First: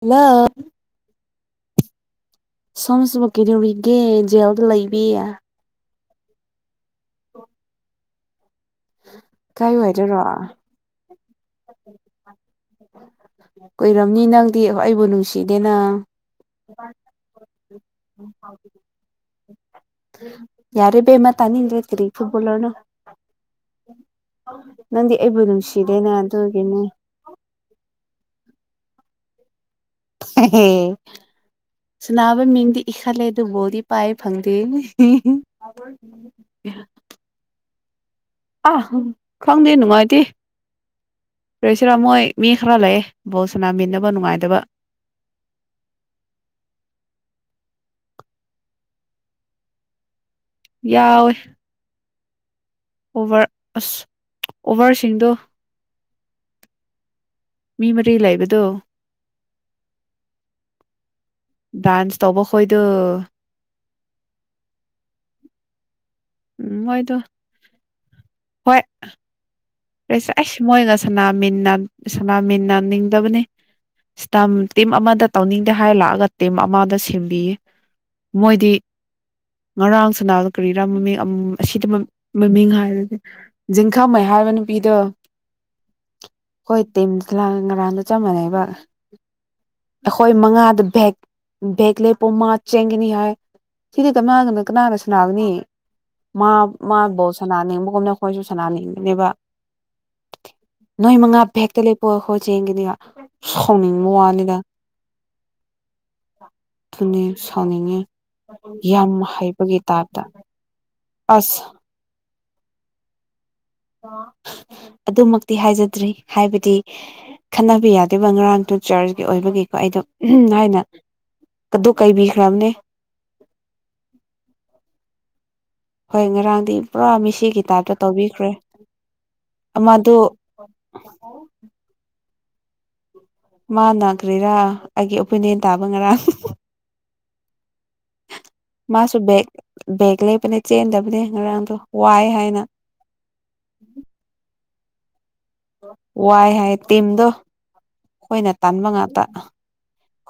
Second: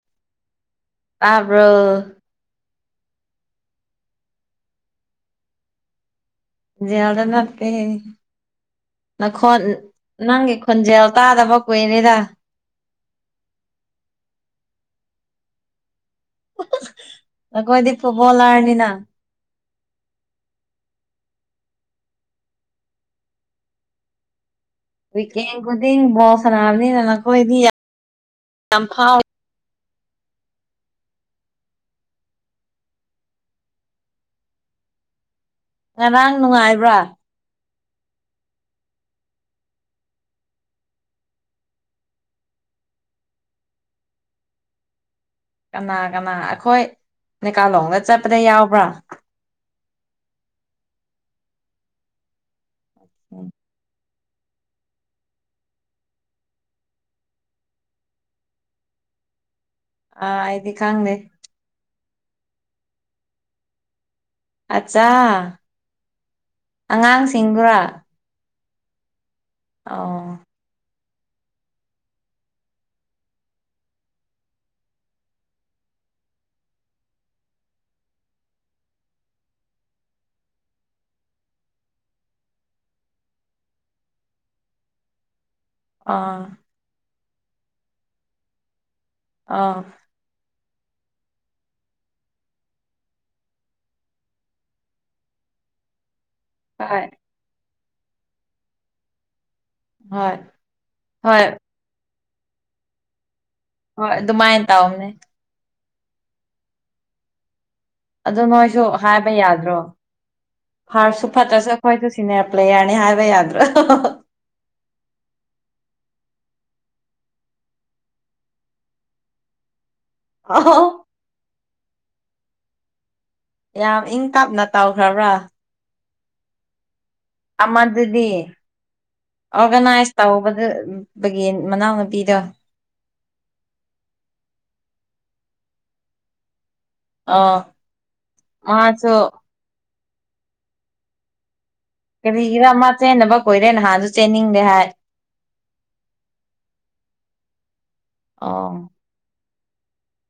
ꯍꯜꯂ ꯇꯥꯕ꯭ꯔꯣ ꯁꯣꯝꯁꯤꯕꯨ ꯀꯩꯗꯧꯒꯦ ꯖꯦꯜꯗ ꯂꯩꯕꯤ ꯖꯦꯜꯗ ꯅꯠꯇꯦ ꯅꯈꯣꯟ ꯀꯥꯏ ꯋꯥꯏꯗꯔꯣ ꯅꯪꯒꯤ ꯈꯣꯟꯖꯦꯜ ꯇꯥꯗꯕ ꯀꯨꯏꯔꯦꯗ ꯀꯨꯏꯔꯝꯅꯤ ꯅꯪꯗꯤ ꯑꯩꯕꯨ ꯅꯨꯡꯁꯤꯗꯦꯅ ꯑꯈꯣꯏꯗꯤ ꯐꯨꯠꯂꯣꯜꯂ꯭ꯔꯅꯤꯅ ꯌꯥꯔꯦ ꯏꯕꯦꯝꯃ ꯇꯥꯅꯤꯡꯗ꯭ꯔꯦ ꯀꯔꯤ ꯐꯨꯠꯕꯣꯜꯂ꯭ꯔꯅꯣ ꯋꯤꯀꯦꯟ ꯈꯨꯗꯤꯡ ꯕꯣꯜ ꯁꯥꯟꯅꯕꯅꯤꯅ ꯅꯈꯣꯏꯗꯤ ꯌꯥꯝ ꯌꯥꯝ ꯐꯥꯎꯏ ꯍꯦ ꯍꯦ ꯁꯥꯅꯕ ꯃꯤꯡꯗꯤ ꯏꯈꯠꯂꯦ ꯑꯗꯨꯕꯨ ꯕꯣꯜꯗꯤ ꯄꯥꯏꯕ ꯐꯪꯗꯦ ꯉꯔꯥꯡ ꯅꯨꯡꯉꯥꯏꯕ꯭ꯔꯥ ꯑꯥ ꯈꯪꯗꯦ ꯅꯨꯡꯉꯥꯏꯇꯦ ꯔꯤꯌꯥꯁꯦꯜ ꯃꯣꯏ ꯃꯤ ꯈꯔ ꯂꯩꯌꯦ ꯕꯣꯜ ꯁꯅꯥꯃꯤꯟꯅꯕ ꯅꯨꯡꯉꯥꯏꯇꯕ ꯀꯅꯥ ꯀꯅꯥ ꯑꯩꯈꯣꯏ ꯅꯤꯀꯥꯂꯣꯡꯗ ꯆꯠꯄꯥꯗ ꯌꯥꯎꯕ꯭ꯔꯥ ꯌꯥꯎꯏ ꯑꯣꯚ꯭ꯔ ꯑꯁ ꯑꯣꯚ꯭ꯔꯁꯤꯡꯗꯣ ꯃꯤ ꯃꯔꯤ ꯂꯩꯕꯗꯣ ꯑ ꯑꯩꯗꯤ ꯈꯪꯗꯦ ꯗꯥꯟꯁ ꯇꯧꯕ ꯈꯣꯏꯗꯣ ꯑꯠꯆꯥ ꯎꯝ ꯃꯣꯏꯗꯣ ꯑꯉꯥꯡꯁꯤꯡꯗꯨꯔꯥ ꯍꯣꯏ ꯁ ꯑꯣ ꯑꯩꯁ ꯃꯣꯏꯅ ꯁꯅꯥꯃꯤꯟꯅ ꯁꯅꯥꯃꯤꯟꯅꯅꯥꯅꯤꯡꯗꯕꯅꯤ ꯏꯁꯇ ꯇꯤꯝ ꯑꯃꯗ ꯇꯧꯅꯤꯡꯗꯦ ꯍꯥꯏꯔ ꯂꯥꯛꯑꯒ ꯇꯤꯝ ꯑꯃꯗ ꯁꯦꯝꯕꯤꯌꯦ ꯃꯣꯏꯗꯤ ꯉꯔꯥꯡ ꯁꯅꯥꯗ ꯀꯔꯤꯔꯥ ꯃꯃꯤꯡ ꯑꯁꯤꯗ ꯃꯃꯤꯡ ꯍꯥꯏꯔꯁꯦ ꯖꯤꯡꯈꯝꯩ ꯍꯥꯏꯕ ꯅꯨꯄꯤꯗ ꯑꯥ ꯍꯣꯏ ꯇꯝ ꯉꯔꯥꯡꯗ ꯆꯞ ꯃꯥꯟꯅꯩꯕ ꯑꯥ ꯑꯩꯈꯣꯏ ꯃꯉꯥꯗ ꯕꯦꯛ ꯚꯦꯦꯛ ꯂꯩꯦ ꯄꯨꯡꯃꯥ ꯆꯦꯟꯒꯅꯤ ꯍꯥꯏ ꯁꯤꯗꯤ ꯀꯅꯥꯒꯅ ꯀꯅꯥꯒꯁꯨ ꯅꯥꯕꯅꯤ ꯃꯥ ꯍꯣꯏ ꯃꯥꯕꯨꯣ ꯁꯅꯥ ꯅꯤꯡꯕꯒꯨꯝꯅ ꯑꯩꯈꯣꯏꯁꯨ ꯁꯅꯥ ꯅꯤꯡꯕꯅꯦꯕ ꯍꯣꯏ ꯅꯣꯏ ꯃꯉꯥ ꯍꯣꯏ ꯍꯦꯛꯇ ꯂꯩ ꯄꯣꯛꯑꯈꯣꯏ ꯆꯦꯡꯒꯅꯤꯒ ꯁꯥꯎꯅꯤꯡꯕ ꯍꯣꯏ ꯋꯥꯅꯤꯗ ꯑꯗꯨꯃꯥꯏꯅ ꯇꯧꯕꯅꯦ ꯑꯗꯨꯪꯅꯤ ꯁꯥꯎꯅꯤꯡꯉꯤ ꯑꯗꯨ ꯅꯣꯏꯁꯨ ꯍꯥꯏꯕ ꯌꯥꯗ꯭ꯔꯣ ꯐꯥꯔꯁꯨ ꯑꯁ ꯐꯠꯇ꯭ꯔꯁꯨ ꯑꯩꯈꯣꯏꯁꯨ ꯁꯤꯅꯤꯌꯔ ꯄ꯭ꯂꯦꯌꯔꯅꯤ ꯍꯥꯏꯕ ꯌꯥꯗ꯭ꯔꯣ ꯑꯗꯨꯃꯛꯇꯤ ꯍꯥꯏꯖꯗ꯭ꯔꯤ ꯍꯥꯏꯕꯗꯤ ꯈꯟꯅꯕ ꯌꯥꯗꯦꯕ ꯉꯔꯥꯡꯗꯨꯣ ꯆꯔꯆꯀꯤ ꯑꯣꯏꯕꯒꯤꯀꯣ ꯑꯩꯗꯣ ꯎꯝ ꯍꯥꯏꯅ ꯑꯧ ꯑꯗꯨ ꯀꯥꯏꯕꯤꯈ꯭ꯔꯕꯅꯦ ꯌꯥꯝ ꯏꯪ ꯇꯞꯅ ꯇꯥꯎꯈ꯭ꯔꯕ꯭ꯔꯥ ꯍꯣꯏ ꯉꯔꯥꯡꯗꯤ ꯄꯨꯔꯥ ꯃꯤꯁ ꯑꯃꯗꯨꯗꯤ ꯑꯃꯗꯨ ꯑꯣꯔꯒꯅꯥꯏꯁ ꯇꯧꯕꯗꯨ ꯕꯒꯦꯟ ꯃꯅꯥꯎꯅꯨꯄꯤꯗꯣ ꯃꯥ ꯀꯔꯤꯔꯥ ꯑꯩꯒꯤ ꯑꯣꯄꯤꯅꯤꯌꯟ ꯇꯥꯕ ꯉꯔꯥꯡ ꯑꯣ ꯃꯥꯁꯨ ꯕꯦꯒ ꯕꯦꯒ ꯂꯩꯕꯅꯦ ꯆꯦꯟꯗꯕꯅꯦ ꯉꯔꯥꯡꯗꯣ ꯋꯥꯏ ꯍꯥꯏꯅ ꯀꯔꯤꯒꯤꯔ ꯃꯥ ꯆꯦꯟꯅꯕ ꯀꯨꯏꯔꯦ ꯅꯍꯥꯟꯁꯨ ꯆꯦꯟꯅꯤꯡꯗꯦ ꯍꯥꯏ ꯋꯥꯏ ꯍꯥꯏ ꯇꯤꯝꯗꯣ ꯑꯩꯈꯣꯏꯅ ꯑꯣ ꯇꯥꯟꯕ ꯉꯥꯛꯇ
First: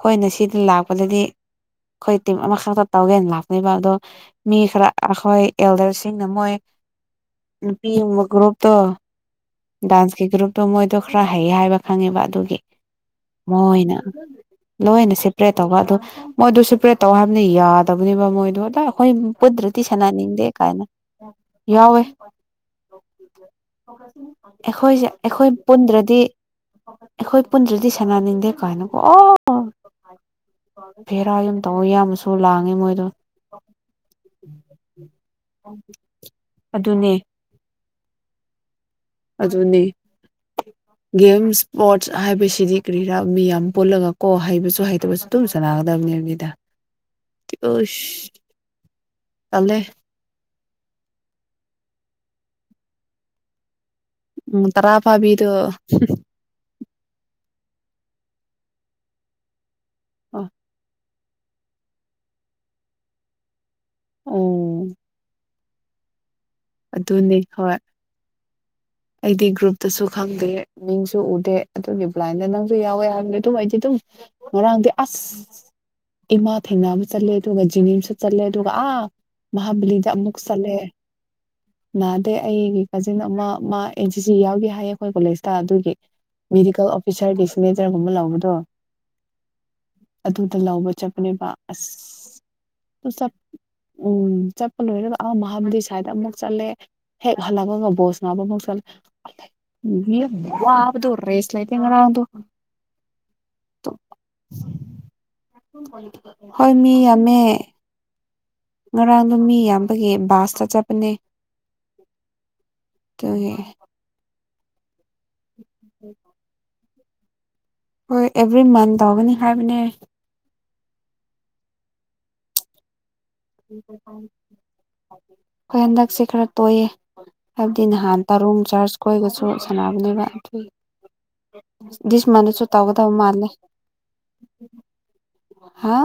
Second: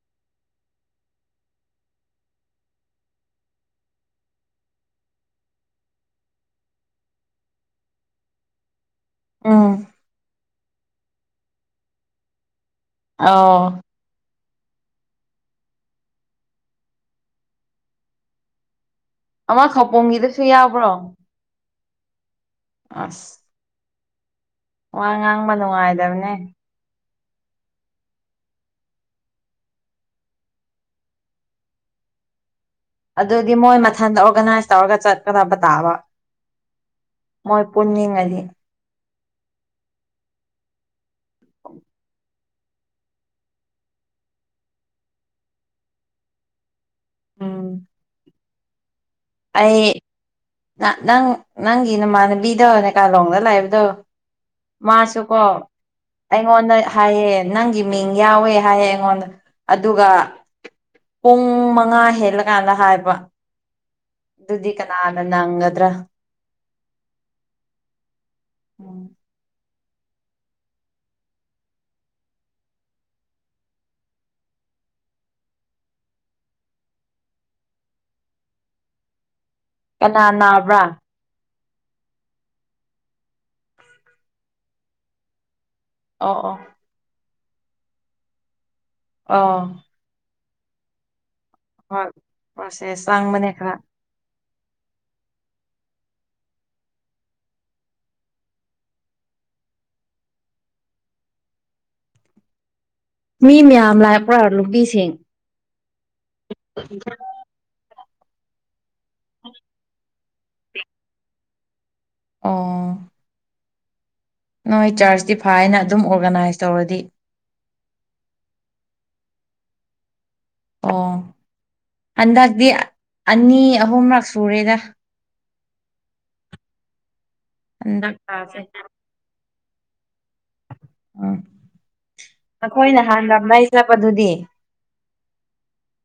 ꯍꯣꯏꯅꯦ ꯁꯤꯗꯤ ꯂꯥꯛꯄꯗꯗꯤ ꯑꯩꯈꯣꯏ ꯇꯤꯝ ꯑꯃꯈꯛꯇ ꯇꯧꯒꯦꯅ ꯂꯥꯛꯄꯅꯕ ꯑꯗꯣ ꯃꯤ ꯈꯔ ꯑꯩꯈꯣꯏ ꯑꯦꯜꯗꯔꯁꯤꯡꯅ ꯃꯣꯏ ꯅꯨꯄꯤꯃ ꯒ꯭ꯔꯨꯞꯇꯣ ꯎꯝ ꯗꯥꯟꯁꯀꯤ ꯒ꯭ꯔꯨꯞꯇꯣ ꯃꯣꯏꯗꯣ ꯈꯔ ꯍꯩ ꯍꯥꯏꯕ ꯈꯪꯉꯦꯕ ꯑꯗꯨꯒꯤ ꯑꯧ ꯃꯣꯏꯅ ꯂꯣꯏꯅ ꯁꯦꯄꯔꯦꯠ ꯇꯧꯕ ꯑꯗꯨ ꯃꯣꯏꯗ ꯁꯦꯄꯔꯦꯠ ꯇꯧ ꯍꯥꯏꯕꯅꯤ ꯌꯥꯗꯕꯅꯦꯕ ꯃꯣꯏꯗꯣ ꯑꯗꯣ ꯑꯩꯈꯣꯏ ꯑꯃ ꯄꯨꯟꯗ꯭ꯔꯗꯤ ꯈꯧꯄꯨꯝꯒꯤꯗꯨꯁꯨ ꯁꯅꯥꯅꯤꯡꯗꯦ ꯀꯥꯏꯅ ꯌꯥꯎꯕ꯭ꯔꯣ ꯌꯥꯎꯋꯦ ꯑꯁ ꯑꯩꯈꯣꯏꯁꯦ ꯋꯥ ꯑꯩꯈꯣꯏ ꯉꯥꯡꯕ ꯄꯨꯟꯗ꯭ꯔꯗꯤ ꯅꯨꯡꯉꯥꯏꯗꯕꯅꯦ ꯑꯩꯈꯣꯏ ꯄꯨꯟꯗ꯭ꯔꯗꯤ ꯁꯥꯟꯅꯅꯤꯡꯗꯦ ꯀꯥꯏꯅꯀꯣ ꯑꯣ ꯕꯦꯔꯥ ꯌꯥꯝ ꯇꯧꯋꯦ ꯌꯥꯝꯅꯁꯨ ꯂꯥꯡꯉꯦ ꯃꯣꯏ ꯑꯗꯨꯗꯤ ꯃꯣꯏ ꯃꯊꯟꯗ ꯑꯣꯔꯒꯅꯥꯏꯁ ꯇꯧꯔꯒ ꯆꯠꯀꯗꯕ ꯇꯥꯕ ꯑꯗꯨꯅꯦ ꯃꯣꯏ ꯄꯨꯟꯅꯤꯡꯉꯗꯤ ꯑꯗꯨꯅꯤ ꯒꯦꯝ ꯏꯁꯄꯣꯔꯠꯁ ꯍꯥꯏꯕꯁꯤꯗꯤ ꯀꯔꯤꯔꯥ ꯃꯤ ꯌꯥꯝ ꯄꯨꯜꯂꯒ ꯀꯣ ꯍꯥꯏꯕꯁꯨ ꯍꯥꯏꯇꯕꯁꯨ ꯑꯗꯨꯝ ꯁꯅꯥꯒꯗꯕꯅꯤ ꯍꯥꯏꯅꯤꯗ ꯎꯝ ꯑꯩ ꯅꯪ ꯅꯪꯒꯤ ꯅꯃꯥꯟꯅꯕꯤꯗꯣ ꯀꯥꯂꯣꯡꯗ ꯂꯩꯕꯗꯣ ꯎꯝ ꯇꯔꯥ ꯃꯥꯁꯨꯀꯣ ꯐꯥꯕꯤꯗꯣ ꯑꯩꯉꯣꯟꯗ ꯍꯥꯏꯑꯦ ꯅꯪꯒꯤ ꯃꯤꯡ ꯌꯥꯎꯋꯦ ꯍꯥꯏꯑꯦ ꯑꯩꯉꯣꯟꯗ ꯑꯗꯨꯒ ꯑ ꯄꯨꯡ ꯃꯉꯥ ꯍꯦꯜꯂꯀꯥꯟꯗ ꯍꯥꯏꯕ ꯑꯗꯨꯗꯤ ꯑꯣ ꯀꯅꯥꯅ ꯅꯪꯒꯗ꯭ꯔꯥ ꯑꯗꯨꯅꯤ ꯍꯣꯏ ꯑꯩꯗꯤ ꯒ꯭ꯔꯨꯞ ꯇꯁꯨ ꯈꯪꯗꯦ ꯃꯤꯡꯁꯨ ꯎꯗꯦ ꯑꯗꯨꯒꯤ ꯕꯥꯏꯟꯗ ꯅꯪꯁꯨ ꯌꯥꯎꯋꯦ ꯍꯥꯏꯕꯗ ꯑꯗꯨꯝ ꯑꯩꯗꯤ ꯑꯗꯨꯝ ꯉꯔꯥꯡꯗꯤ ꯑꯁ ꯏꯃꯥ ꯊꯦꯡꯅꯕ ꯆꯠꯂꯦ ꯑꯗꯨꯒ ꯖꯤꯅꯤꯝꯁꯨ ꯆꯠꯂꯦ ꯑꯗꯨꯒ ꯑꯥ ꯀꯅꯥ ꯃꯍꯥꯕꯂꯤꯗꯃꯨꯛ ꯆꯠꯂꯦ ꯅꯥꯕ꯭ꯔꯥ ꯅꯥꯗꯩ ꯑꯩꯒꯤ ꯀꯥꯖꯤꯟ ꯑꯃ ꯃꯥ ꯑꯦꯟ ꯁꯤ ꯁꯤ ꯌꯥꯎꯒꯦ ꯍꯥꯏꯌꯦ ꯑꯩꯈꯣꯏ ꯀꯣꯂꯦꯖꯇ ꯑꯗꯨꯒꯤ ꯑꯣ ꯑꯣ ꯃꯦꯗꯤꯀꯦꯜ ꯑꯣꯐꯤꯁꯔꯒꯤꯗꯤꯁꯤꯅꯦꯖꯔꯒꯨꯝꯕ ꯂꯥꯎꯕꯗꯣ ꯑꯥ ꯑꯗꯨꯗ ꯂꯧꯕ ꯆꯠꯄꯅꯦꯕ ꯍꯣꯏ ꯄ꯭ꯔꯣꯁꯦꯁ ꯑꯁ ꯆꯥꯡꯕꯅꯦ ꯈꯔ ꯎꯝ ꯆꯠꯄ ꯂꯣꯏꯔ ꯑ ꯃꯍꯥꯕꯤꯁꯨ ꯁꯥꯏꯗ ꯑꯃꯨꯛ ꯆꯠꯂꯦ ꯍꯦꯛ ꯍꯜꯂꯛꯄꯒ ꯕꯣꯁ ꯅꯥꯕ ꯑꯃꯨꯛ ꯆꯠꯂꯦ [unintelligible] ꯋꯥꯕꯗꯣ ꯔꯦꯁ ꯂꯥꯏꯇꯦ ꯉꯔꯥꯡꯗꯣ ꯃꯤ ꯃꯌꯥꯝ ꯂꯥꯛꯄ꯭ꯔꯥ ꯅꯨꯄꯤꯁꯤꯡ ꯍꯣꯏ ꯃꯤ ꯌꯥꯝꯃꯦ ꯉꯔꯥꯡꯗꯣ ꯃꯤ ꯌꯥꯝꯕꯒꯤ ꯕꯥꯁꯇ ꯆꯠꯄꯅꯦ ꯑꯣ ꯑꯗꯨꯒꯤ ꯅꯣꯏ ꯆꯔꯁꯇꯤ ꯐꯥꯏꯅ ꯑꯗꯨꯝ ꯑꯣꯔꯒꯅꯥꯏꯁ ꯇꯧꯔꯗꯤ ꯍꯣꯏ ꯑꯦꯕ꯭ꯔꯤ ꯃꯟ ꯇꯧꯒꯅꯤ ꯍꯥꯏꯕꯅꯦ ꯑꯣ ꯍꯟꯗꯛꯇꯤ ꯑꯅꯤ ꯑꯍꯨꯝꯔꯛ ꯁꯨꯔꯦꯗ ꯑꯩꯈꯣꯏ ꯍꯟꯗꯛꯁꯦ ꯈꯔ ꯇꯣꯏꯑꯦ ꯍꯥꯏꯕꯗꯤ ꯍꯟꯗꯛ ꯅꯍꯥꯟ ꯇꯔꯨꯝ ꯊꯥꯁꯦ ꯆꯔꯆ ꯑꯩꯈꯣꯏꯒꯁꯨ ꯁꯥꯟꯅꯕꯅꯦꯕ ꯑꯗꯨꯏ ꯎꯝ ꯗꯤꯁ ꯃꯟꯗꯁꯨ ꯅꯈꯣꯏ ꯇꯧꯒꯗꯕ ꯅꯍꯥꯟ ꯃꯥꯜꯂꯦ ꯂꯝꯂꯥꯏ ꯆꯠꯄꯗꯨꯗꯤ ꯍꯥ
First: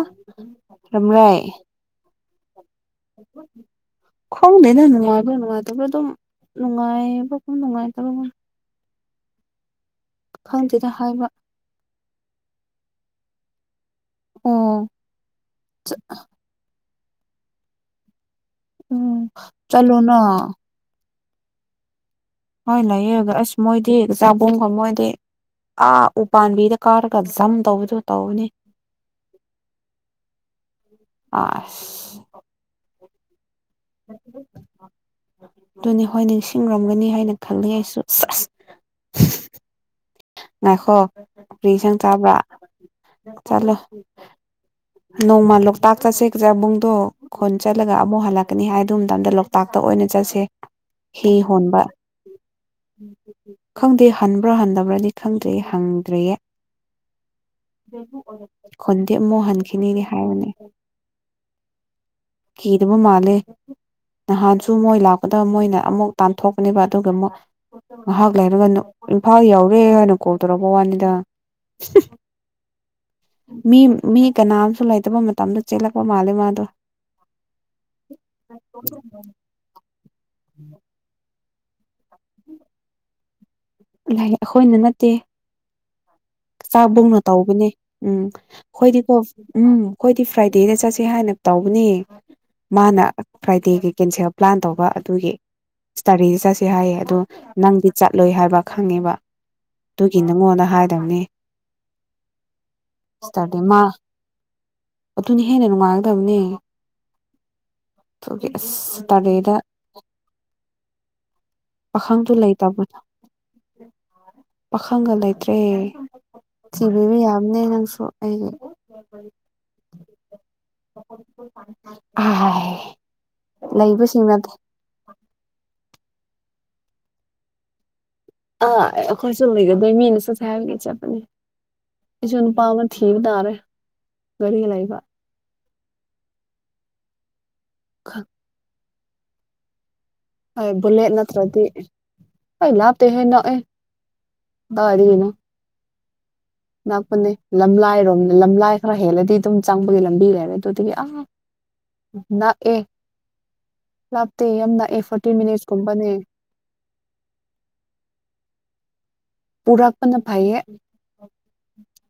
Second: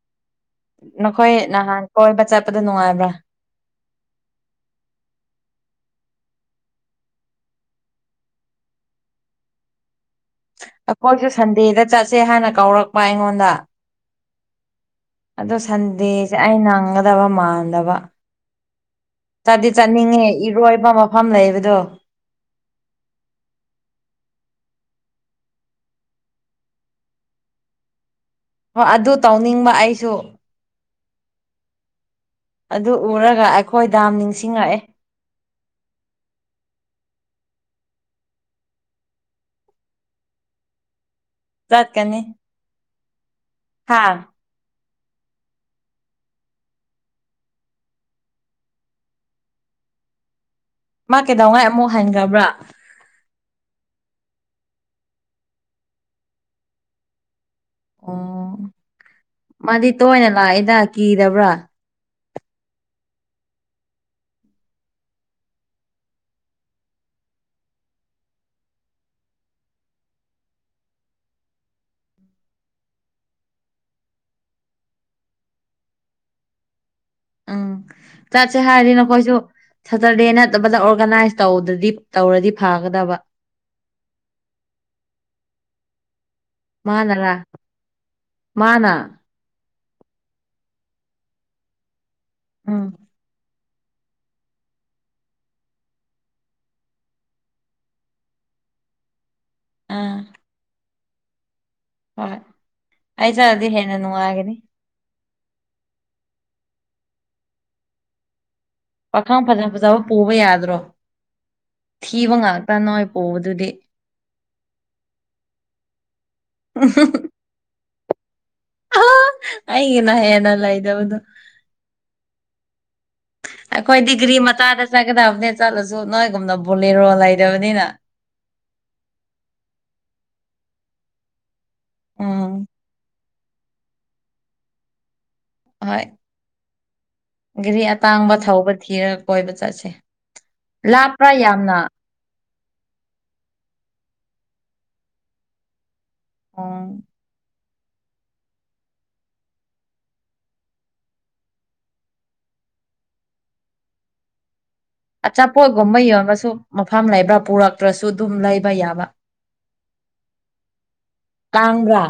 ꯔꯝꯂꯥꯏ ꯍꯣꯏꯕ ꯆꯠꯄꯗ ꯅꯨꯡꯉꯥꯏꯕ꯭ꯔꯥ ꯎ ꯈꯣꯡꯗꯦꯅ ꯅꯨꯡꯉꯥꯏꯕ꯭ꯔ ꯅꯨꯡꯉꯥꯏꯇꯕ ꯑꯗꯨꯝ ꯅꯨꯡꯉꯥꯏꯕꯒꯨꯝ ꯅꯨꯡꯉꯥꯏꯇꯕꯒꯨꯝ ꯈꯪꯗꯦꯗ ꯍꯥꯏꯕ ꯑꯩꯈꯣꯏꯁꯨ ꯁꯟꯗꯦꯗ ꯆꯠꯁꯦ ꯍꯥꯏꯅ ꯀꯧꯔꯛꯄ ꯑꯩꯉꯣꯟꯗ ꯑꯣ ꯑꯗ ꯁꯟꯗꯦꯁꯦ ꯑꯩ ꯅꯪꯒꯗꯕ ꯃꯥꯟꯗꯕ ꯎꯝ ꯆꯠꯗꯤ ꯆꯠꯂꯨꯅ ꯆꯠꯅꯤꯡꯉꯦ ꯏꯔꯣꯏꯕ ꯃꯐꯝ ꯂꯩꯕꯗꯣ ꯍꯣꯏ ꯂꯩꯌꯣ ꯑꯁ ꯃꯣꯏꯗꯤ ꯆꯥꯕꯣꯡꯒ ꯃꯣꯏꯗꯤ ꯑꯥ ꯎ ꯄꯥꯟꯝꯕꯤꯗ ꯀꯥꯔꯒ ꯖꯝ ꯇꯧꯕꯗꯣ ꯇꯧꯕꯅꯤ ꯍꯣꯏ ꯑꯗꯨ ꯇꯧꯅꯤꯡꯕ ꯑꯩꯁꯨ ꯑꯁ ꯑꯗꯨ ꯎꯔꯒ ꯑꯩꯈꯣꯏꯗꯥꯝ ꯅꯤꯡꯁꯤꯡꯉꯛꯑꯦ ꯑꯗꯨꯅꯤ ꯍꯣꯏ ꯅꯤꯡꯁꯤꯡꯔꯝꯒꯅꯤ ꯍꯥꯏꯅ ꯈꯜꯂꯤ ꯑꯩꯁꯨ ꯑꯁ ꯉꯅꯥꯥꯏꯈꯣ ꯐ꯭ꯔꯤ ꯁꯪ ꯆꯥꯕ꯭ꯔꯥ ꯆꯠꯂꯣ ꯍꯥꯥ ꯅꯣꯡꯃꯜꯂꯣꯛ ꯇꯥꯛ ꯆꯥꯁꯦ ꯀꯁꯦꯕꯨꯡꯗꯣ ꯈꯣꯟ ꯆꯠꯂꯒ ꯑꯃꯨꯛ ꯍꯜꯂꯛꯀꯅꯤ ꯍꯥꯏ ꯑꯗꯨ ꯃꯇꯝꯗ ꯂꯣꯛꯇꯥꯛꯇ ꯑꯣꯏꯅ ꯆꯠꯁꯦ ꯃꯥ ꯍꯤ ꯀꯩꯗꯧꯉꯥꯏ ꯍꯣꯟꯕ ꯑꯃꯨꯛ ꯍꯟꯒꯕ꯭ꯔꯥ ꯈꯪꯗꯦ ꯍꯟꯕ꯭ꯔꯥ ꯍꯟꯗꯕ꯭ꯔꯗꯤ ꯈꯪꯗ꯭ꯔꯦ ꯍꯪꯗ꯭ꯔꯦꯌꯦ ꯑꯣ ꯈꯣꯟꯗꯦ ꯃꯣꯍꯟ ꯃꯥꯗꯤ ꯇꯣꯏꯅ ꯂꯥꯛꯏꯦꯗ ꯀꯤꯕ꯭ꯔꯥ ꯀꯔꯕꯨ ꯃꯥꯂꯦ ꯅꯍꯥꯟꯁꯨ ꯃꯣꯏ ꯂꯥꯛꯀꯗꯕ ꯃꯣꯏꯅ ꯑꯃꯨꯛ ꯇꯥꯟꯊꯣꯛꯀꯅꯦꯕ ꯑꯗꯨꯒ ꯑꯃꯨꯛ ꯉꯥꯏꯍꯥꯛ ꯂꯩꯔꯒ ꯏꯝꯐꯥꯜ ꯌꯥꯎꯔꯦ ꯍꯥꯏꯅ ꯀꯣꯜ ꯇꯧꯔꯛꯄ ꯋꯥꯅꯤꯗ ꯃꯤ ꯃꯤ ꯀꯅꯥꯝꯁꯨ ꯂꯩꯇꯕ ꯃꯇꯝꯗ ꯆꯦꯜꯂꯛꯄ ꯃꯥꯜꯂꯦ ꯃꯥꯗꯣ ꯎꯝ ꯆꯠꯁꯦ ꯍꯥꯏꯔꯤꯅ ꯀꯣꯏꯁꯨ ꯁꯇꯔꯗꯦ ꯅꯠꯇꯕꯗ ꯑꯣꯔꯒꯅꯥꯏꯁ ꯇꯧꯗ꯭ꯔꯗꯤ ꯇꯧꯔꯗꯤ ꯐꯥꯒꯗꯕ ꯂꯥꯏꯔꯤꯛ ꯑꯩꯈꯣꯏꯅ ꯅꯠꯇꯦ ꯆꯥꯛꯕꯣꯡꯅ ꯃꯥꯅꯔꯥ ꯇꯧꯕꯅꯦ ꯎꯝ ꯃꯥꯅ ꯑꯩꯈꯣꯏꯗꯤꯀꯣ ꯎꯝ ꯑꯩꯈꯣꯏꯗꯤ ꯐ꯭ꯔꯥꯏꯗꯦꯗ ꯆꯠꯁꯦ ꯍꯥꯏꯅ ꯇꯧꯕꯅꯦ ꯎꯝ ꯃꯥꯅ ꯐ꯭ꯔꯥꯏ ꯗꯦꯒꯤ ꯀꯦꯟꯁꯦꯜ ꯄ꯭ꯂꯥꯟ ꯇꯧꯕ ꯑꯗꯨꯒꯤ ꯏꯁꯇꯥꯗꯤ ꯆꯠꯁꯦ ꯍꯥꯏꯌꯦ ꯑꯗꯨꯗꯣ ꯅꯪꯗꯤ ꯆꯠꯂꯣꯏ ꯍꯥꯏꯕ ꯈꯪꯉꯦꯕ ꯑꯗꯨꯒꯤ ꯑꯥ ꯅꯪꯉꯣꯅ ꯍꯥꯏꯗꯧꯅꯦ ꯍꯣꯏ ꯑꯩ ꯆꯥꯔꯗꯤ ꯍꯦꯟꯅ ꯅꯨꯡꯉꯥꯏꯒꯅꯤ ꯑꯗꯨꯅ ꯍꯦꯟꯅ ꯅꯨꯡꯉꯥꯏꯒꯗꯕꯅꯦ ꯑꯣꯦ ꯑꯁ ꯄꯥꯈꯪ ꯁꯇꯔꯗꯦꯗ ꯐꯖ ꯐꯖꯕ ꯄꯨꯕ ꯌꯥꯗ꯭ꯔꯣ ꯄꯥꯈꯪꯁꯨ ꯊꯤꯕ ꯉꯥꯛꯇ ꯂꯩꯇꯕꯅ ꯅꯣꯏ ꯄꯣꯕꯗꯨꯗꯤ ꯄꯥꯈꯪꯒ ꯂꯩꯇ꯭ꯔꯦ ꯊꯤꯕꯤꯕ ꯌꯥꯕꯅꯦ ꯅꯪꯁꯨ ꯑꯩ ꯑ ꯑꯩꯒꯤꯅ ꯍꯦꯅꯂ ꯏꯗꯕꯗꯨ ꯑꯥꯏ ꯑꯩꯈꯣꯏ ꯂꯩꯕꯁꯤꯡꯅ ꯗꯤꯒ꯭ꯔꯤ ꯃꯆꯥꯗ ꯆꯠꯀꯗꯕꯅꯦ ꯆꯠꯂꯁꯨ ꯅꯣꯏꯒꯨꯝꯅ ꯕꯣꯂꯦꯔꯣ ꯂꯩꯗꯕꯅꯤꯅ ꯑꯥ ꯑꯩꯈꯣꯏꯁꯨ ꯂꯩꯒꯗꯣꯏ ꯃꯤꯅ ꯆꯠꯁꯦ ꯍꯥꯏꯕꯒꯤ ꯆꯠꯄꯅꯦ ꯑꯩꯁꯨ ꯅꯨꯄꯥ ꯎꯝ ꯑꯃ ꯊꯤꯕ ꯇꯥꯔꯦ ꯒꯥꯔꯤ ꯂꯩꯕ ꯍꯣꯏ ꯘꯔꯤ ꯑꯇꯥꯡꯕ ꯊꯧꯕ ꯊꯤꯔꯒ ꯀꯣꯏꯕ ꯆꯠꯁꯦ ꯍꯣꯏ ꯕꯨꯂꯦꯠ ꯂꯥꯞꯄ꯭ꯔꯥ ꯅꯠꯇ꯭ꯔꯗꯤ ꯌꯥꯝꯅ ꯍꯣꯏ ꯂꯥꯞꯇꯦ ꯍꯦ ꯅꯣꯛꯑꯦ ꯑꯗꯨꯗꯥꯏꯔꯤꯒꯤꯅꯣ ꯑꯣ ꯉꯥꯛꯄꯅꯦ ꯂꯝꯂꯥꯏꯔꯣꯝ ꯂꯝꯂꯥꯏ ꯈꯔ ꯍꯦꯜꯂꯗꯤ ꯑꯗꯨꯝ ꯆꯪꯕꯒꯤ ꯂꯝꯕꯤ ꯂꯩꯔꯦ ꯑꯗꯨꯗꯒꯤ ꯑ ꯅꯥ ꯑꯦ ꯂꯥꯛꯇ ꯌꯥꯝꯅ ꯑꯦ ꯑꯆꯥꯄꯣꯠꯒꯨꯝꯕ ꯌꯦꯡꯒꯁꯨ ꯃꯐꯝ ꯂꯩꯕ꯭ꯔꯥ ꯄꯨꯔꯛꯇ꯭ꯔꯁꯨ ꯑꯗꯨꯝ ꯂꯩꯕ ꯌꯥꯕ ꯄꯨꯔꯛꯄꯅ ꯐꯩꯌꯦ ꯀꯥꯡꯕ꯭ꯔꯥ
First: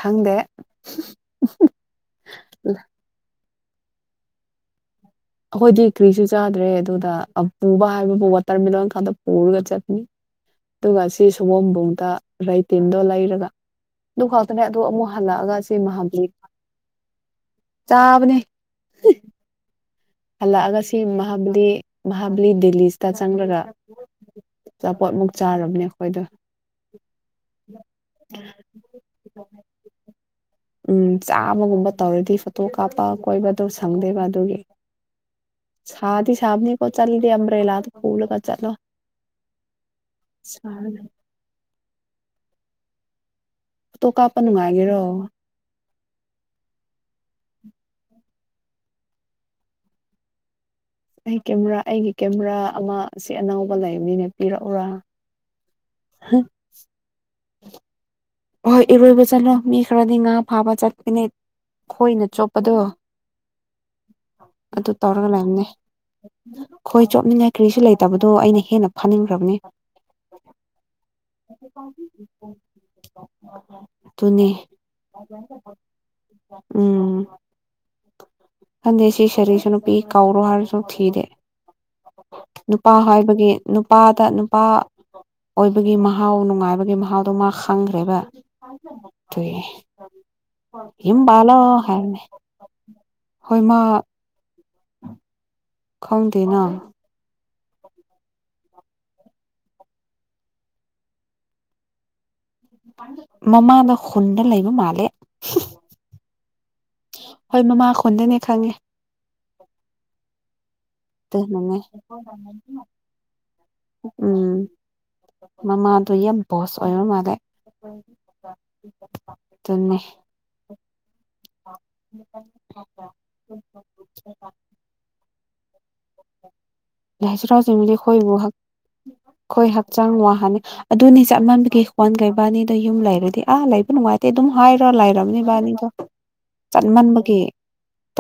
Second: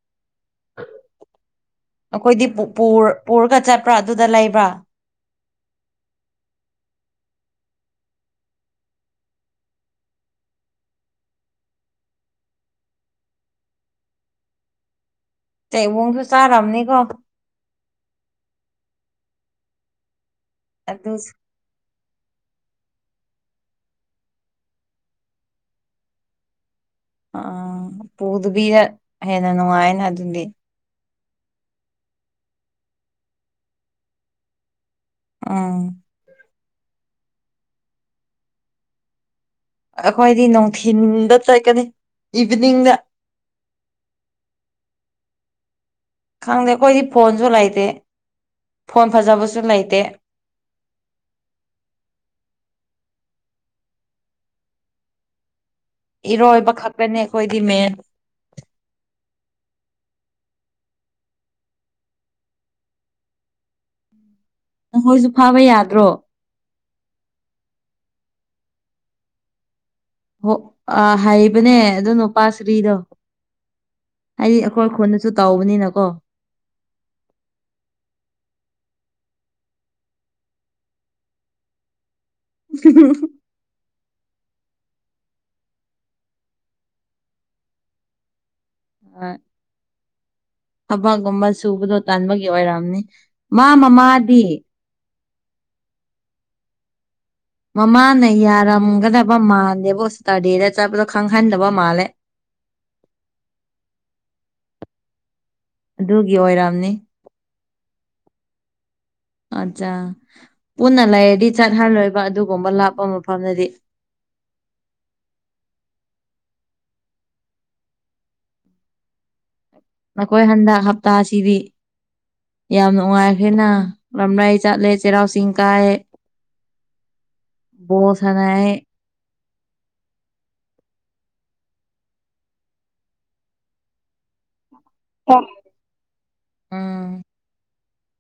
ꯈꯪꯗꯦ ꯑꯩꯈꯣꯏꯗꯤ ꯄꯨꯄꯨꯔ ꯄꯨꯔꯒ ꯆꯠꯄ꯭ꯔꯥ ꯑꯗꯨꯗ ꯂꯩꯕ꯭ꯔꯥ ꯑꯩꯈꯣꯏꯗꯤ ꯀ꯭ꯔꯤꯁꯨ ꯆꯥꯗ꯭ꯔꯦ ꯑꯗꯨꯗ ꯄꯨꯕ ꯍꯥꯏꯕꯕꯨ ꯋꯥꯇꯔꯃꯦꯂꯂꯣꯟ ꯀꯥꯟꯗ ꯄꯨꯔꯒ ꯆꯠꯅꯤ ꯑꯗꯨꯒ ꯁꯤ ꯁꯒꯣꯝꯝꯕꯨꯡꯗ ꯔꯥꯏꯇꯤꯟꯗꯣ ꯂꯩꯔꯒ ꯑꯗꯨꯗꯨ ꯈꯥꯎꯗꯅꯦ ꯑꯗꯣ ꯑꯃꯨꯛ ꯍꯜꯂꯑꯒ ꯁꯤ ꯆꯩꯑꯣꯡꯁꯨ ꯃꯥꯕꯂꯤ ꯆꯥꯔꯝꯅꯤꯀꯣ ꯆꯥꯎꯥꯕꯅꯤ ꯍꯜꯂꯛꯑꯒ ꯁꯤ ꯑꯗꯨꯁꯨ ꯃꯍꯥꯕꯂꯤ ꯃꯍꯥꯕꯂꯤ ꯗꯦꯜꯂꯤꯁꯤꯗ ꯆꯪꯂꯪꯂꯒ ꯑꯆꯥꯄꯣꯠꯃꯨꯛ ꯆꯥꯔꯕꯅꯦ ꯑꯩꯈꯣꯏꯗꯣ ꯑꯥ ꯄꯨꯗꯕꯤꯗ ꯍꯦꯟꯅ ꯅꯨꯡꯉꯥꯏꯅ ꯑꯗꯨꯗꯤ ꯎꯝ ꯆꯥꯝꯃꯒꯨꯝꯕ ꯇꯧꯔꯗꯤ ꯐꯣꯇꯣ ꯀꯥꯞꯄ ꯀꯣꯏꯕꯗꯣ ꯁꯪꯗꯦꯕ ꯑꯗꯨꯒꯤ ꯎꯝ ꯁꯥꯗꯤ ꯁꯥꯝꯅꯤ ꯄ ꯆꯗꯦ ꯑꯝꯕ꯭ꯔꯦꯂ ꯐꯨꯂꯒ ꯆꯂꯣ ꯑꯩꯈꯣꯏꯗꯤ ꯅꯨꯡꯊꯤꯜꯗ ꯆꯠꯀꯅꯤ ꯏꯚꯤꯅꯤꯡꯗ ꯇꯣ ꯀꯥꯞꯄ ꯅꯨꯡꯉꯥꯏꯒꯦꯔꯣ ꯈꯪꯗꯦ ꯑꯩꯈꯣꯏꯗꯤ ꯐꯣꯟꯁꯨ ꯂꯩꯇꯦ ꯐꯣꯟ ꯐꯖꯕꯁꯨ ꯂꯩꯇꯦ ꯑꯩ ꯀꯦꯃꯦꯔꯥ ꯑꯩꯒꯤ ꯀꯦꯃꯦꯔꯥ ꯑꯃ ꯁꯤ ꯑꯅꯕ ꯂꯩꯕꯅꯤꯅ ꯄꯤꯔꯛꯎꯔꯥ ꯏꯔꯣꯏꯕ ꯈꯛꯀꯅꯦ ꯑꯩꯈꯣꯏꯗꯤ ꯃꯦꯟ ꯍꯣꯏ ꯏꯔꯣꯏꯕ ꯆꯠꯂꯣ ꯃꯤ ꯈꯔꯗꯤ ꯉꯥ ꯐꯥꯕ ꯆꯠꯄꯅꯦ ꯈꯣꯏꯅ ꯆꯣꯞꯄꯗꯣ ꯑꯗꯨ ꯅꯈꯣꯏꯁꯨ ꯇꯧꯔꯒ ꯐꯥꯕ ꯂꯩꯔꯝꯅꯦ ꯌꯥꯗ꯭ꯔꯣ ꯍꯣꯏ ꯆꯣꯞꯅꯤꯡꯉꯥꯏ ꯀꯔꯤꯁꯨ ꯂꯩꯇꯕꯗꯣ ꯑꯩꯅ ꯍꯦꯟꯅ ꯐꯥꯅꯤꯡꯈ꯭ꯔꯕꯅꯤ ꯍ ꯑ ꯍꯥꯏꯕꯅꯦ ꯑꯗꯨꯅꯣꯄꯥꯁꯔꯤꯗꯣ ꯑꯗꯨꯅꯦ ꯑꯩꯗꯤ ꯑꯩꯈꯣꯏꯈꯣꯟꯗꯁꯨ ꯇꯥꯎꯕꯅꯤꯅ ꯀꯣ ꯎꯝ ꯈꯟꯗꯦ ꯁꯤ ꯁꯔꯤꯁꯨ ꯅꯨꯄꯤ ꯀꯧꯔꯣ ꯍꯥꯏꯔꯁꯨ ꯊꯤꯗꯦ ꯅꯨꯄꯥ ꯍꯥꯏꯕꯒꯤ ꯅꯨꯄꯥꯗ ꯅꯨꯄꯥ ꯑꯣꯏꯕꯒꯤ ꯃꯍꯥꯎ ꯅꯨꯡꯉꯥꯏꯕꯒꯤ ꯃꯍꯥꯎꯗꯣ ꯃꯥ ꯈꯪꯈ꯭ꯔꯦꯕ ꯍꯣꯏ ꯇ ꯊꯕꯛꯒꯨꯝꯕ ꯍꯨꯝꯕꯥꯂ ꯁꯨꯕꯗꯣ ꯍꯥꯏꯔꯅꯦ ꯇꯥꯟꯕꯒꯤ ꯑꯣꯏꯔꯝꯅꯤ ꯃꯥ ꯃꯃꯥꯗꯤ ꯎꯝ ꯈ꯭ꯋꯥꯗꯅ ꯃꯃꯥꯅ ꯌꯥꯔꯝꯒꯗꯕ ꯃꯥꯜꯂꯦꯕꯇꯥꯔꯗꯦꯗ ꯆꯠꯄꯗꯣ ꯈꯪꯍꯟꯗꯕ ꯃꯥꯜꯂꯦ ꯃꯃꯥꯗ ꯈꯨꯟꯗ ꯂꯩꯕ ꯃꯥꯜꯂꯦ ꯑꯗꯨꯒꯤ ꯑꯣꯏꯔꯝꯅꯤ ꯍꯣꯏ ꯃꯃꯥꯈꯣꯟꯗꯅꯦ ꯈꯪꯉꯦ ꯑꯠꯆꯥ ꯄꯨꯟꯅ ꯂꯩꯔꯗꯤ ꯑꯗꯨꯅꯅꯦ ꯆꯠꯍꯜꯂꯣꯏꯕ ꯑꯗꯨꯒꯨꯝꯕ ꯂꯥꯞꯄ ꯃꯐꯝꯗꯗꯤ ꯎꯝ ꯃꯃꯥꯗ ꯏ ꯌꯥꯝ ꯕꯣꯁ ꯑꯣꯏꯣ ꯃꯥꯗ [inaudible] ꯅꯈꯣꯏ ꯍꯟꯗꯛ ꯍꯞꯇꯥꯁꯤꯗꯤ ꯌꯥꯝ ꯅꯨꯡꯉꯥꯏꯈ꯭ꯔꯦꯅ ꯂꯝꯝꯂꯩ ꯆꯠꯂꯦ ꯆꯩꯔꯥꯎ ꯆꯤꯡ ꯀꯥꯏꯌꯦ ꯂꯁꯤ ꯇꯥꯎꯁꯤꯃꯗꯤ ꯍꯣꯏꯕ ꯍ ꯁꯥꯟꯅꯩ ꯑꯩꯈꯣꯏ ꯍꯛꯆꯥꯡ ꯋꯥꯍꯅꯤ ꯑꯗꯨꯅꯤ ꯆꯠꯃꯟꯕꯤꯒꯤ ꯍ꯭ꯣꯟ ꯀꯩꯕꯥꯅꯤꯗꯣ ꯌꯨꯝ ꯂꯩꯔꯗꯤ ꯑꯥ ꯂꯩꯕ ꯅꯨꯡꯉꯥꯏ ꯇꯦ ꯑꯗꯨꯝ ꯍꯥꯏꯔꯣ ꯂꯩꯔꯕꯅꯤ ꯕꯥꯅꯤꯗꯣ ꯎꯝ ꯆꯠꯃꯟꯕꯒꯤ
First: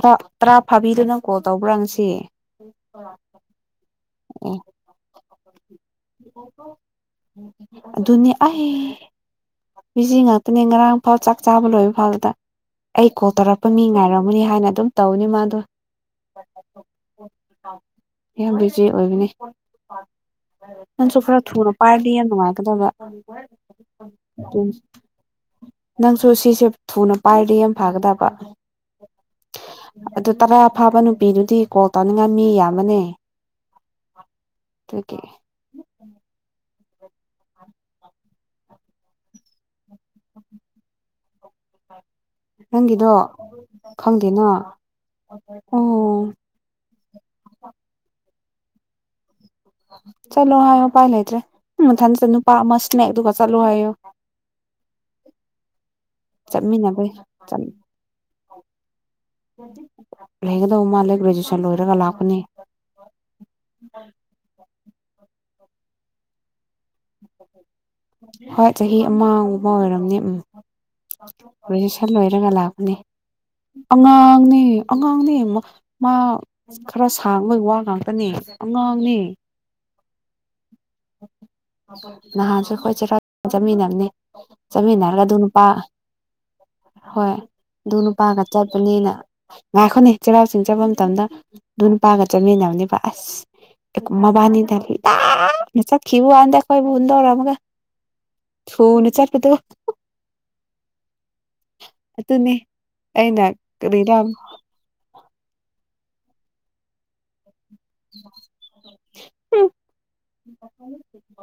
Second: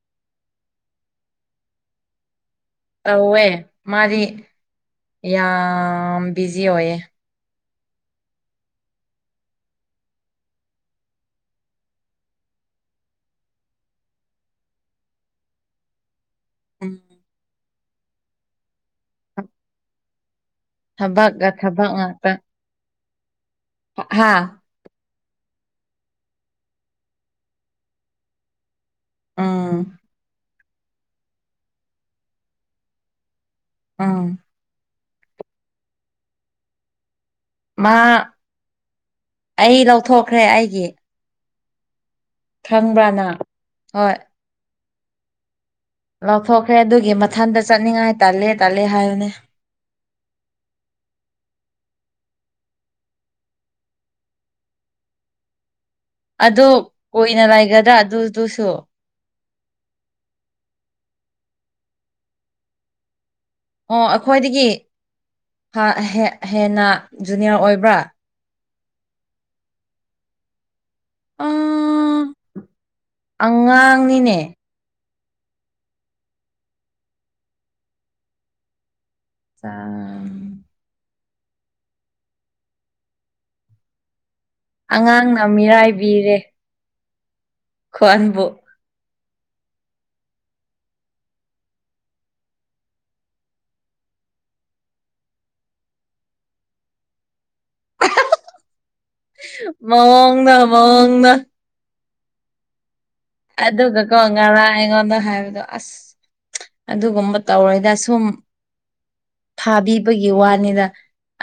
ꯔ ꯇꯔꯥ ꯐꯥꯕꯤꯗꯨꯅ ꯀꯣꯜ ꯇꯧꯕ꯭ꯔꯥ ꯉꯁꯤ ꯇꯧꯋꯦ ꯃꯥꯗꯤ ꯑꯦ ꯌꯥꯝ ꯕꯤꯖꯤ ꯑꯣꯏꯌꯦ ꯑꯗꯨꯅꯤ ꯑ ꯕꯤꯖꯤ ꯉꯥꯛꯇꯅꯦ ꯉꯔꯥꯡ ꯐꯥꯎ ꯆꯥꯛ ꯆꯥꯕ ꯂꯣꯏꯕ ꯐꯥꯎꯗ ꯑꯩ ꯀꯣꯜ ꯇꯧꯔꯛꯄ ꯃꯤ ꯉꯥꯏꯔꯝꯃꯅꯤ ꯍꯥꯏꯅ ꯑꯗꯨꯝ ꯇꯧꯅꯤ ꯃꯥꯗꯣ ꯎꯝ ꯌꯥꯝ ꯕꯤꯖꯤ ꯑꯣꯏꯕꯅꯦ ꯅꯪꯁꯨ ꯈꯔ ꯊꯕꯛꯀ ꯊꯨꯅ ꯊꯕꯛ ꯄꯥꯏꯔꯗꯤ ꯌꯥꯝ ꯉꯥꯛꯇ ꯅꯨꯡꯉꯥꯏꯒꯗꯕ ꯍꯥ ꯎꯝ ꯅꯪꯁꯨ ꯁꯤꯁꯦ ꯊꯨꯅ ꯄꯥꯏꯔꯦ ꯌꯥꯝ ꯐꯥꯒꯗꯕ ꯎꯝ ꯑꯗꯨ ꯇꯔꯥ ꯐꯥꯕ ꯅꯨꯄꯤꯗꯨꯗꯤ ꯀꯣꯜ ꯇꯧꯅꯤꯡꯉꯥꯏ ꯃꯤ ꯌꯥꯝꯕꯅꯦ ꯎꯝ ꯑꯗꯨꯀꯤ ꯃꯥ ꯑꯩ ꯂꯧꯊꯣꯛꯈ꯭ꯔꯦ ꯑꯩꯒꯤ ꯈꯪꯕ꯭ꯔꯥ ꯅꯪꯒꯤꯗꯣ ꯅꯪ ꯍꯣꯏ ꯈꯪꯗꯦꯅꯥ ꯂꯧꯊꯣꯛꯈ꯭ꯔꯦ ꯑꯗꯨꯒꯤ ꯃꯊꯟꯇ ꯆꯠꯅꯤꯡꯉꯥꯏ ꯇꯜꯂꯦ ꯇꯜꯂꯦ ꯍꯥꯏꯕꯅꯦ ꯆꯠꯂꯣ ꯍꯥꯏꯌꯣ ꯎꯄꯥꯏ ꯂꯩꯇ꯭ꯔꯦ ꯎꯝ ꯃꯊꯟꯆꯇ ꯅꯨꯄꯥ ꯑꯃ ꯁ꯭ꯅꯦꯛꯗꯨꯒ ꯆꯠꯂꯣ ꯍꯥꯏꯌꯨ ꯑꯗꯨꯛ ꯆꯠꯃꯤꯟꯅꯕꯩ ꯀꯨꯏꯅ ꯂꯩꯒꯗ꯭ꯔꯥ ꯑꯗꯨꯗꯨꯁꯨ ꯂꯩꯒꯗꯧ ꯃꯥꯜꯂꯦ ꯒ꯭ꯔꯦꯖ꯭ꯑꯦꯁꯟ ꯂꯣꯏꯔꯒ ꯂꯥꯛꯄꯅꯤ ꯑꯣ ꯑꯩꯈꯣꯏꯗꯒꯤ ꯍꯥꯟ ꯍꯦꯛ ꯍꯦꯟꯅ ꯖꯨꯅꯤꯌ꯭ꯔ ꯑꯣꯏꯕ꯭ꯔꯥ ꯍꯣꯏ ꯆꯍꯤ ꯑꯃꯒꯨꯝꯕ ꯑꯣꯏꯔꯝꯅꯤ ꯎꯝ ꯒ꯭ꯔꯦꯖ꯭ꯋꯦꯁꯟ ꯑꯥ ꯂꯣꯏꯔꯒ ꯂꯥꯛꯄꯅꯤ ꯑꯉꯥꯡꯅꯤꯅꯦ ꯑꯉꯥꯡꯅꯦ ꯑꯉꯥꯡꯅꯦ ꯃꯥ ꯈꯔ ꯁꯥꯡꯕꯒꯤ ꯋꯥ ꯉꯥꯛꯇꯅꯦ ꯑꯉꯥꯡꯅꯦ ꯆꯥꯡ ꯅꯍꯥꯟꯁꯨ ꯑꯩꯈꯣꯏ ꯆꯩꯔꯥꯛ ꯆꯠꯃꯤꯟꯅꯕꯅꯦ ꯆꯠꯃꯤꯟꯅꯔꯒ ꯑꯗꯨ ꯑꯉꯥꯡꯅ ꯅꯨꯄꯥ ꯃꯤꯔꯥꯏꯕꯤꯔꯦ ꯍꯣꯏ ꯑꯗꯨ ꯅꯨꯄꯥꯒ ꯈ꯭ꯋꯥꯟꯕꯨ ꯆꯠ ꯆꯟꯅꯤꯅ ꯉꯥꯏꯈꯣꯅꯦ ꯆꯩꯔꯥꯎ ꯆꯤꯡ ꯆꯠꯄ ꯃꯇꯝꯗ ꯑꯗꯨ ꯅꯨꯄꯥꯒ ꯆꯠꯃꯤꯟꯅꯕꯅꯦꯕ ꯑꯁ ꯑꯦꯛ ꯃꯕꯥꯅꯤꯗꯗꯤ ꯇꯥ ꯅꯆꯠꯈꯤꯕꯨ ꯋꯥꯅꯤꯗ ꯑꯩꯈꯣꯏꯕꯨ ꯍꯨꯟꯗꯣꯛꯔꯝꯃꯒ ꯊꯨꯅ ꯆꯠ ꯃꯑꯣꯡꯗꯣ ꯃꯑꯣꯡꯅ ꯑꯇꯨꯅꯦ ꯑꯗꯨꯒꯀꯣ ꯉꯔꯥꯡ ꯑꯩꯉꯣꯟꯗ ꯍꯥꯏꯕꯗꯣ ꯑꯁ ꯑꯗꯨꯒꯨꯝꯕ ꯇꯧꯔꯣꯏꯗ ꯁꯨꯝ ꯐꯥꯕꯤꯕꯒꯤ ꯋꯥꯅꯤꯗ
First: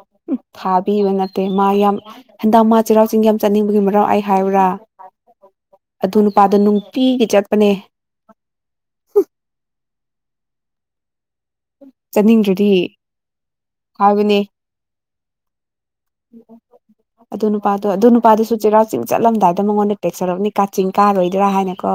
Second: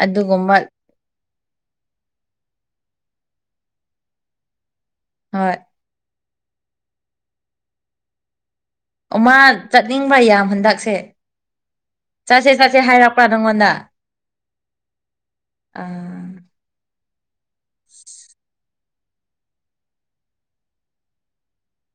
ꯑꯗꯨꯒꯨꯝꯕ ꯄꯤꯕ ꯅꯠꯇꯦ ꯃꯥ ꯌꯥꯝ ꯍꯟꯗꯛ ꯃꯥ ꯆꯩꯔꯥꯎ ꯆꯤꯡ ꯌꯥꯝ ꯆꯠꯅꯤꯡꯕꯒꯤ ꯃꯔꯥꯎ ꯑꯩ ꯍꯥꯏꯌꯨꯔꯥ ꯍꯣꯏ ꯑꯗꯨ ꯅꯨꯄꯥꯗꯣ ꯅꯨꯡꯄꯤꯒꯤ ꯆꯠꯄꯅꯦ ꯑꯣ ꯃꯥ ꯆꯠꯅꯤꯡꯕ ꯌꯥꯝ ꯍꯟꯗꯛꯁꯦ ꯆꯠꯁꯦ ꯆꯠꯅꯤꯡꯗ꯭ꯔꯗꯤ ꯆꯠꯁꯦ ꯍꯥꯏꯔꯛꯄ꯭ꯔꯥ ꯅꯪꯉꯣꯟꯗ ꯍꯥꯏꯕꯅꯦ ꯑ ꯑꯗꯨ ꯅꯨꯄꯥꯗꯣ ꯑꯗꯨ ꯅꯨꯄꯥꯗꯨꯁꯨ ꯆꯩꯔꯥꯎ ꯆꯤꯡ ꯆꯠꯂꯝꯗꯥꯏꯗ ꯃꯉꯣꯟꯗ ꯇꯦꯛꯁ ꯁ꯭ꯔꯔꯝꯅꯤ ꯀꯥꯆꯤꯡ ꯀꯥꯔꯣꯏꯗ꯭ꯔꯥ ꯍꯥꯏꯅ ꯀꯣ